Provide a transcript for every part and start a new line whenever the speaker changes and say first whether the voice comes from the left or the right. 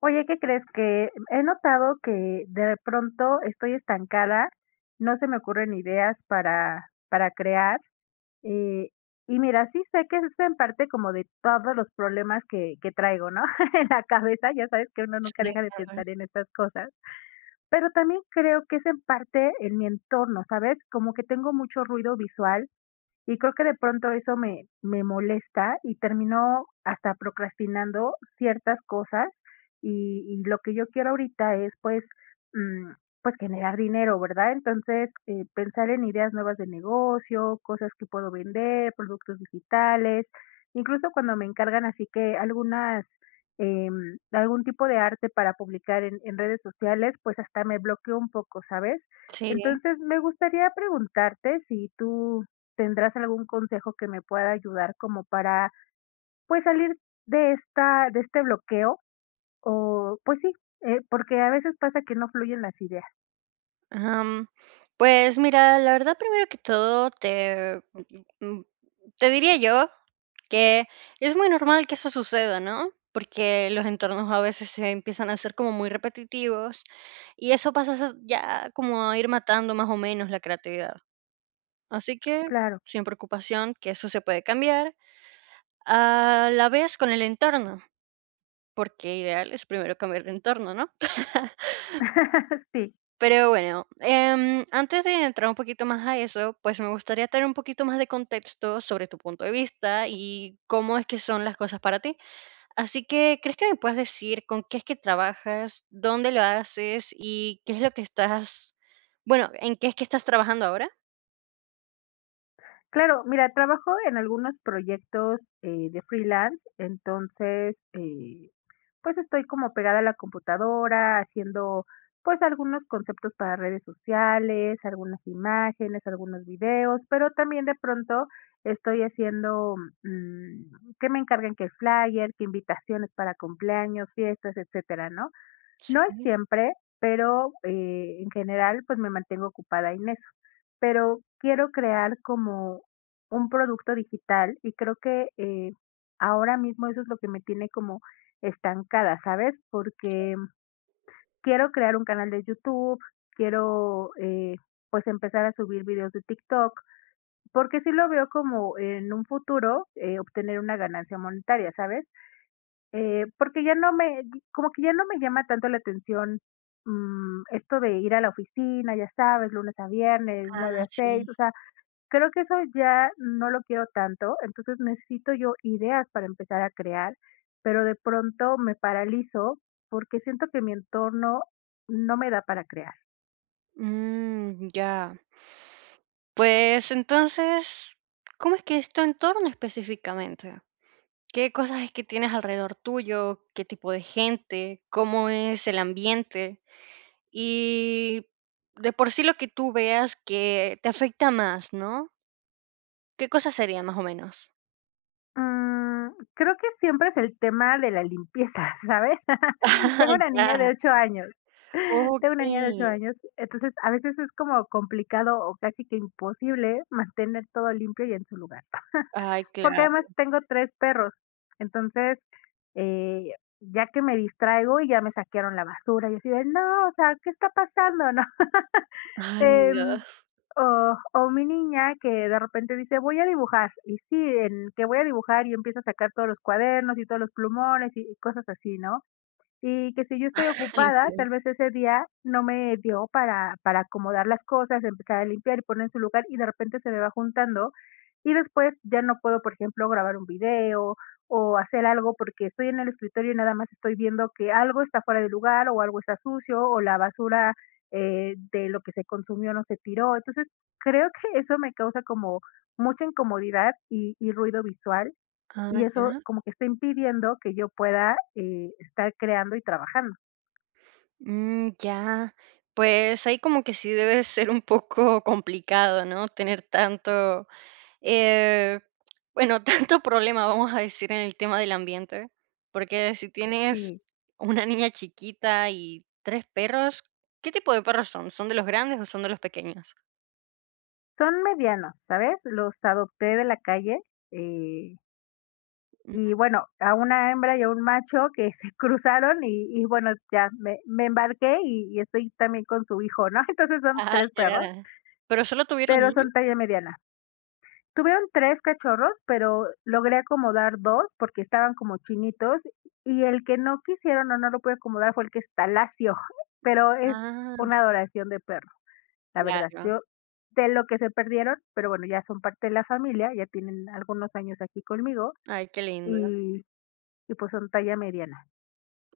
left: Oye, ¿qué crees? Que he notado que de pronto estoy estancada, no se me ocurren ideas para crear. eh, y mira, sí sé que es en parte como de todos los problemas que traigo, ¿no? En la cabeza, ya sabes que uno
right: Sí,
left: nunca deja de
right: entiendo.
left: pensar en estas cosas, pero también creo que es en parte en mi entorno, ¿sabes? Como que tengo mucho ruido visual y creo que de pronto eso me molesta y termino hasta procrastinando ciertas cosas, y lo que yo quiero ahorita es, pues, mm, pues, generar dinero, ¿verdad? Entonces, pensar en ideas nuevas de negocio, cosas que puedo vender, productos digitales, incluso cuando me encargan así que algunas, algún tipo de arte para publicar en redes sociales, pues, hasta me bloqueo un poco, ¿sabes?
right: Sí.
left: Entonces, me gustaría preguntarte si tú ¿Tendrás algún consejo que me pueda ayudar como para, pues, salir de este bloqueo? O, pues sí, porque a veces pasa que no fluyen las ideas.
right: Am, pues mira, la verdad, primero que todo, te, mm, mm, te diría yo que es muy normal que eso suceda, ¿no? Porque los entornos a veces se empiezan a hacer como muy repetitivos y eso pasa a ser ya como a ir matando más o menos la creatividad. Así que,
left: Claro,
right: sin preocupación, que eso se puede cambiar a la vez con el entorno, porque ideal es primero cambiar de entorno, ¿no?
left: sí.
right: Pero bueno, antes de entrar un poquito más a eso, pues me gustaría tener un poquito más de contexto sobre tu punto de vista y cómo es que son las cosas para ti. Así que, ¿crees que me puedes decir con qué es que trabajas, dónde lo haces y qué es lo que estás, bueno, en qué es que estás trabajando ahora?
left: Claro, mira, trabajo en algunos proyectos, de freelance, entonces, pues, estoy como pegada a la computadora haciendo, pues, algunos conceptos para redes sociales, algunas imágenes, algunos videos, pero también de pronto estoy haciendo, que me encarguen que el flyer, que invitaciones para cumpleaños, fiestas, etcétera, ¿no? No es
right: Sí.
left: siempre, pero, en general, pues, me mantengo ocupada en eso. Pero quiero crear como un producto digital y creo que, ahora mismo eso es lo que me tiene como estancada, ¿sabes? Porque quiero crear un canal de YouTube, quiero, pues, empezar a subir videos de TikTok, porque sí lo veo como en un futuro, obtener una ganancia monetaria, ¿sabes? Porque ya no me como que ya no me llama tanto la atención, esto de ir a la oficina, ya sabes, lunes a viernes, 9
right: Ah,
left: a seis,
right: sí.
left: o sea, creo que eso ya no lo quiero tanto, entonces necesito yo ideas para empezar a crear, pero de pronto me paralizo porque siento que mi entorno no me da para crear.
right: Mm, ya. Pues entonces, ¿cómo es que es tu entorno específicamente? ¿Qué cosas es que tienes alrededor tuyo? ¿Qué tipo de gente? ¿Cómo es el ambiente? Y de por sí lo que tú veas que te afecta más, ¿no? ¿Qué cosas serían más o menos?
left: Mm, creo que siempre es el tema de la limpieza, ¿sabes? Tengo
right: Ah,
left: una niña de
right: ya.
left: 8 años. Tengo una niña de 8
right: Okey.
left: años, entonces a veces es como complicado o casi que imposible mantener todo limpio y en su lugar.
right: Ay,
left: Porque
right: claro.
left: además tengo 3 perros, entonces, eh, ya que me distraigo y ya me saquearon la basura, y así de: "No, o sea, ¿qué está pasando?", ¿no?
right: Ay,
left: Em,
right: Dios.
left: o mi niña que de repente dice: "Voy a dibujar", y sí, en que voy a dibujar y empieza a sacar todos los cuadernos y todos los plumones y cosas así, ¿no? Y que si yo estoy
right: Ay,
left: ocupada,
right: Dios.
left: tal vez ese día no me dio para acomodar las cosas, empezar a limpiar y poner en su lugar, y de repente se me va juntando, y después ya no puedo, por ejemplo, grabar un video o hacer algo porque estoy en el escritorio y nada más estoy viendo que algo está fuera de lugar o algo está sucio o la basura, de lo que se consumió no se tiró. Entonces, creo que eso me causa como mucha incomodidad y ruido visual
right: Ah,
left: y eso
right: ya.
left: como que está impidiendo que yo pueda, estar creando y trabajando.
right: Mm, ya. Pues ahí como que sí debe ser un poco complicado, ¿no? Tener tanto. Eh, bueno, tanto problema, vamos a decir, en el tema del ambiente, porque si tienes
left: Sí,
right: una niña chiquita y 3 perros, ¿qué tipo de perros son? ¿Son de los grandes o son de los pequeños?
left: son medianos, ¿sabes? Los adopté de la calle, eh,
right: Mm,
left: y bueno, a una hembra y a un macho que se cruzaron y bueno, ya me embarqué y estoy también con su hijo, ¿no? Entonces son
right: ah,
left: 3 perros,
right: ya. ¿Pero solo tuvieron
left: pero
right: 1?
left: son talla mediana. Tuvieron 3 cachorros, pero logré acomodar 2 porque estaban como chinitos, y el que no quisieron o no lo pude acomodar fue el que está lacio, pero es
right: Ah,
left: una adoración de perro, la verdad.
right: claro.
left: Yo de lo que se perdieron, pero bueno, ya son parte de la familia, ya tienen algunos años aquí conmigo
right: Ay, qué lindo.
left: y y pues son talla mediana.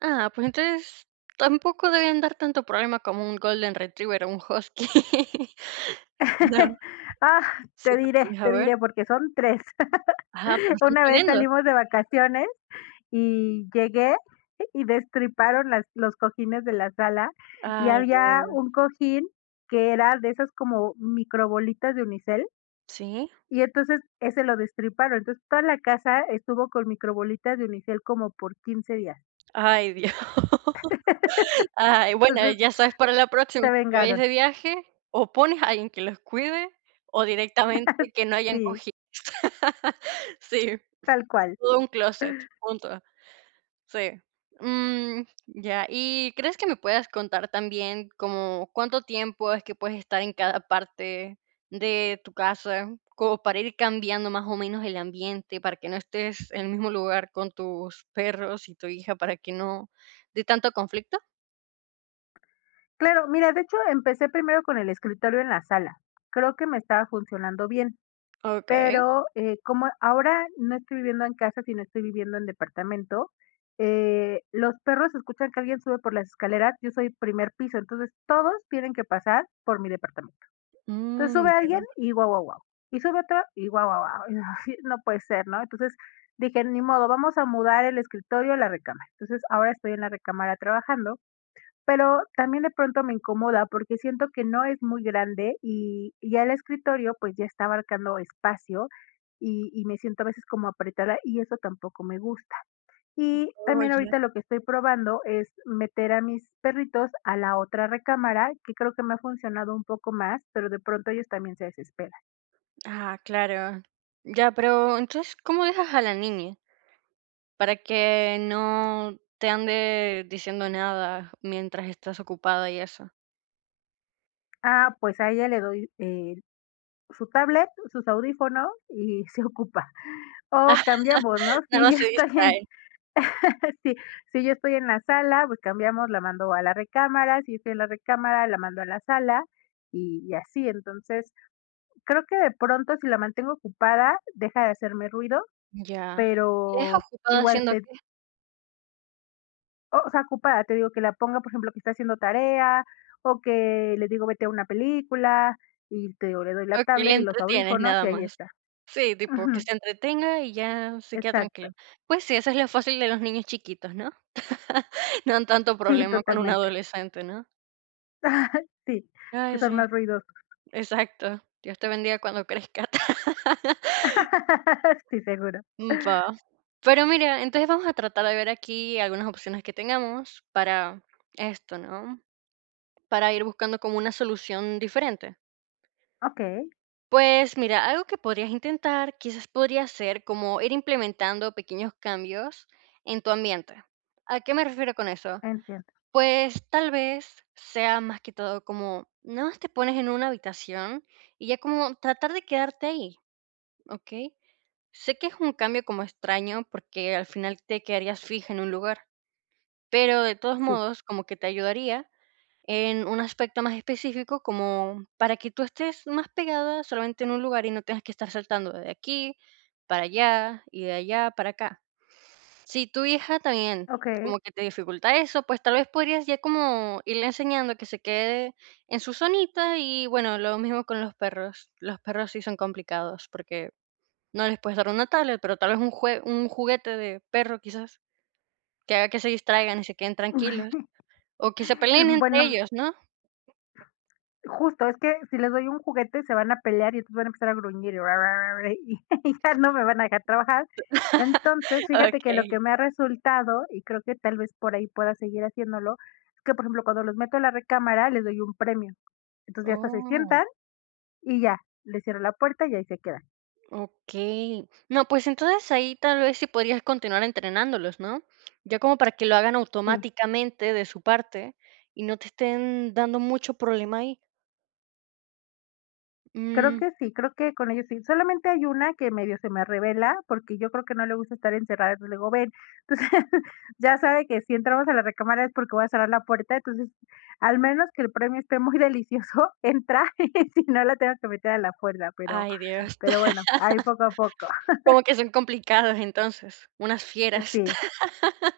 right: Ah, pues entonces tampoco deben dar tanto problema como un golden retriever o un husky. No.
left: Ah, te
right: Sí te
left: diré,
right: pones a
left: te
right: ver.
left: diré porque son 3.
right: Ajá, pero son
left: Una vez
right: tremendos.
left: salimos de vacaciones y llegué y destriparon las los cojines de la sala, y
right: Ay,
left: había
right: Dios.
left: un cojín que era de esas como microbolitas de unicel,
right: Sí.
left: y entonces ese lo destriparon. Entonces, toda la casa estuvo con microbolitas de unicel como por 15 días.
right: Ay, Dios. Ay, bueno,
left: Entonces,
right: ya sabes para la próxima
left: se
right: que te vayas
left: vengaron,
right: de viaje, o pones a alguien que los cuide, o directamente que no hayan
left: sí,
right: cogido. Sí,
left: tal cual.
right: todo un closet. Punto. Sí. Mm, ya, ¿y crees que me puedas contar también como cuánto tiempo es que puedes estar en cada parte de tu casa, como para ir cambiando más o menos el ambiente, para que no estés en el mismo lugar con tus perros y tu hija, para que no dé tanto conflicto?
left: Claro, mira, de hecho, empecé primero con el escritorio en la sala. Creo que me estaba funcionando bien.
right: Okey.
left: Pero, como ahora no estoy viviendo en casa, sino estoy viviendo en departamento, los perros escuchan que alguien sube por las escaleras, yo soy primer piso, entonces todos tienen que pasar por mi departamento. Entonces
right: Mm,
left: sube
right: ya.
left: alguien y guau, guau, guau. Y sube otro y guau, guau, guau. Y así, no puede ser, ¿no? Entonces dije, ni modo, vamos a mudar el escritorio a la recámara. Entonces ahora estoy en la recámara trabajando, pero también de pronto me incomoda porque siento que no es muy grande y ya el escritorio, pues, ya está abarcando espacio y me siento a veces como apretada y eso tampoco me gusta. Y
right: Oh,
left: también
right: ya.
left: ahorita lo que estoy probando es meter a mis perritos a la otra recámara, que creo que me ha funcionado un poco más, pero de pronto ellos también se desesperan.
right: Ah, claro. Ya, pero entonces, ¿cómo dejas a la niña? Para que no te ande diciendo nada mientras estás ocupada y eso.
left: Ah, pues a ella le doy, su tablet, sus audífonos y se ocupa. O cambiamos, ¿no?
right: Nada
left: Si yo
right: más se
left: estoy en
right: distrae.
left: Sí, si yo estoy en la sala, pues cambiamos, la mando a la recámara, si estoy en la recámara, la mando a la sala y así. Entonces, creo que de pronto, si la mantengo ocupada, deja de hacerme ruido,
right: Ya. ¿La
left: pero
right: dejas ocupada
left: igual
right: haciendo
left: te
right: qué?
left: o sea, ocupada, te digo que la ponga, por ejemplo, que está haciendo tarea o que le digo: "Vete a una película", y te digo, le doy la
right: ¿O que la
left: tablet y los
right: entretienes
left: audífonos y
right: nada
left: ahí
right: más?
left: está.
right: Sí, tipo, que
left: Ujú,
right: se entretenga y ya se queda
left: exacto.
right: tranquila. Pues sí, eso es lo fácil de los niños chiquitos, ¿no? No han tanto
left: Sí,
right: problema con un
left: totalmente.
right: adolescente, ¿no?
left: Sí, que
right: Ay,
left: son
right: sí,
left: más ruidosos.
right: exacto. Dios te bendiga cuando crezcas.
left: Sí, seguro.
right: Mm, va. Pero mira, entonces vamos a tratar de ver aquí algunas opciones que tengamos para esto, ¿no? Para ir buscando como una solución diferente.
left: Okey,
right: Pues mira, algo que podrías intentar, quizás podría ser como ir implementando pequeños cambios en tu ambiente. ¿A qué me refiero con eso?
left: entiendo.
right: Pues tal vez sea más que todo como, no te pones en una habitación y ya como tratar de quedarte ahí, ¿ok? Sé que es un cambio como extraño porque al final te quedarías fija en un lugar, pero de todos
left: Sí,
right: modos como que te ayudaría en un aspecto más específico como para que tú estés más pegada solamente en un lugar y no tengas que estar saltando de aquí para allá y de allá para acá. Si tu hija también
left: okey.
right: como que te dificulta eso, pues tal vez podrías ya como irle enseñando que se quede en su zonita y bueno, lo mismo con los perros. Los perros sí son complicados porque no les puedes dar una tablet, pero tal vez un juguete de perro, quizás, que haga que se distraigan y se queden tranquilos, o que se peleen entre
left: Bueno,
right: ellos, ¿no?
left: justo, es que si les doy un juguete se van a pelear y entonces van a empezar a gruñir y y ya no me van a dejar trabajar. Entonces, fíjate que lo que
right: Okey.
left: me ha resultado, y creo que tal vez por ahí pueda seguir haciéndolo, es que, por ejemplo, cuando los meto a la recámara les doy un premio. Entonces, ya hasta se
right: Oh,
left: sientan y ya, les cierro la puerta y ahí se quedan.
right: okey. No, pues entonces ahí tal vez sí podrías continuar entrenándolos, ¿no? Ya como para que lo hagan
left: Sí.
right: automáticamente de su parte y no te estén dando mucho problema ahí.
left: Creo
right: Mm,
left: que sí, creo que con ellos sí. Solamente hay una que medio se me revela porque yo creo que no le gusta estar encerrada, entonces le digo, ven. Entonces, ya sabe que si entramos a la recámara es porque voy a cerrar la puerta, entonces, al menos que el premio esté muy delicioso, entra, y si no la tengo que meter a la puerta, pero
right: ay, Dios.
left: pero bueno, ahí poco a poco.
right: Como que son complicados entonces, unas fieras.
left: Sí,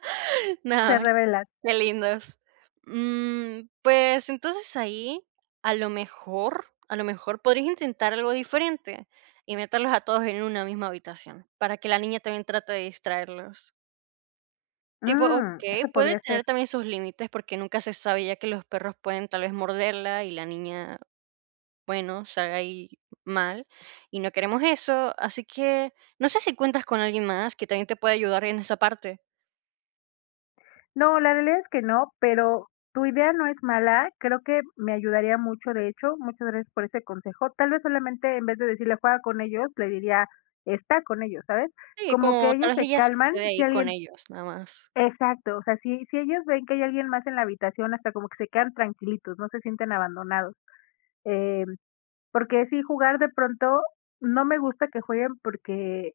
left: se
right: No.
left: revela.
right: Qué lindos. Mm, pues entonces ahí, a lo mejor podrías intentar algo diferente y meterlos a todos en una misma habitación para que la niña también trate de distraerlos. Tipo,
left: Mm,
right: ok,
left: eso
right: puede
left: podría ser.
right: tener también sus límites porque nunca se sabe ya que los perros pueden tal vez morderla y la niña, bueno, se haga ahí mal y no queremos eso. Así que no sé si cuentas con alguien más que también te pueda ayudar en esa parte.
left: No, la realidad es que no, pero tu idea no es mala, creo que me ayudaría mucho, de hecho, muchas gracias por ese consejo. Tal vez solamente en vez de decirle juega con ellos, le diría está con ellos, ¿sabes?
right: Sí,
left: Como que
right: como tal
left: ellos
right: vez
left: se
right: ella se
left: calman
right: quede
left: si
right: ahí con
left: alguien,
right: ellos, nada más.
left: exacto, o sea, si ellos ven que hay alguien más en la habitación, hasta como que se quedan tranquilitos, no se sienten abandonados. Eh, porque si jugar de pronto, no me gusta que jueguen porque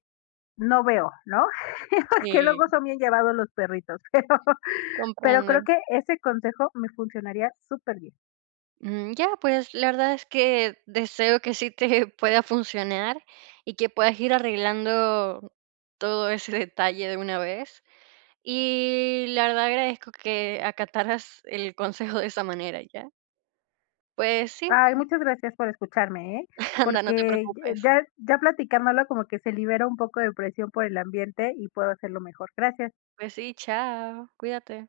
left: no veo, ¿no? porque
right: Sí.
left: luego son bien llevados los perritos, pero creo
right: Comprendo.
left: que ese consejo me funcionaría súper bien.
right: Mm, ya, pues la verdad es que deseo que sí te pueda funcionar y que puedas ir arreglando todo ese detalle de una vez. Y la verdad agradezco que acataras el consejo de esa manera, ¿ya? Pues sí,
left: Ay, muchas gracias por escucharme, ¿eh?
right: anda, no te
left: Porque
right: preocupes.
left: ya platicándolo como que se libera un poco de presión por el ambiente y puedo hacerlo mejor. Gracias.
right: Pues sí, chao, cuídate.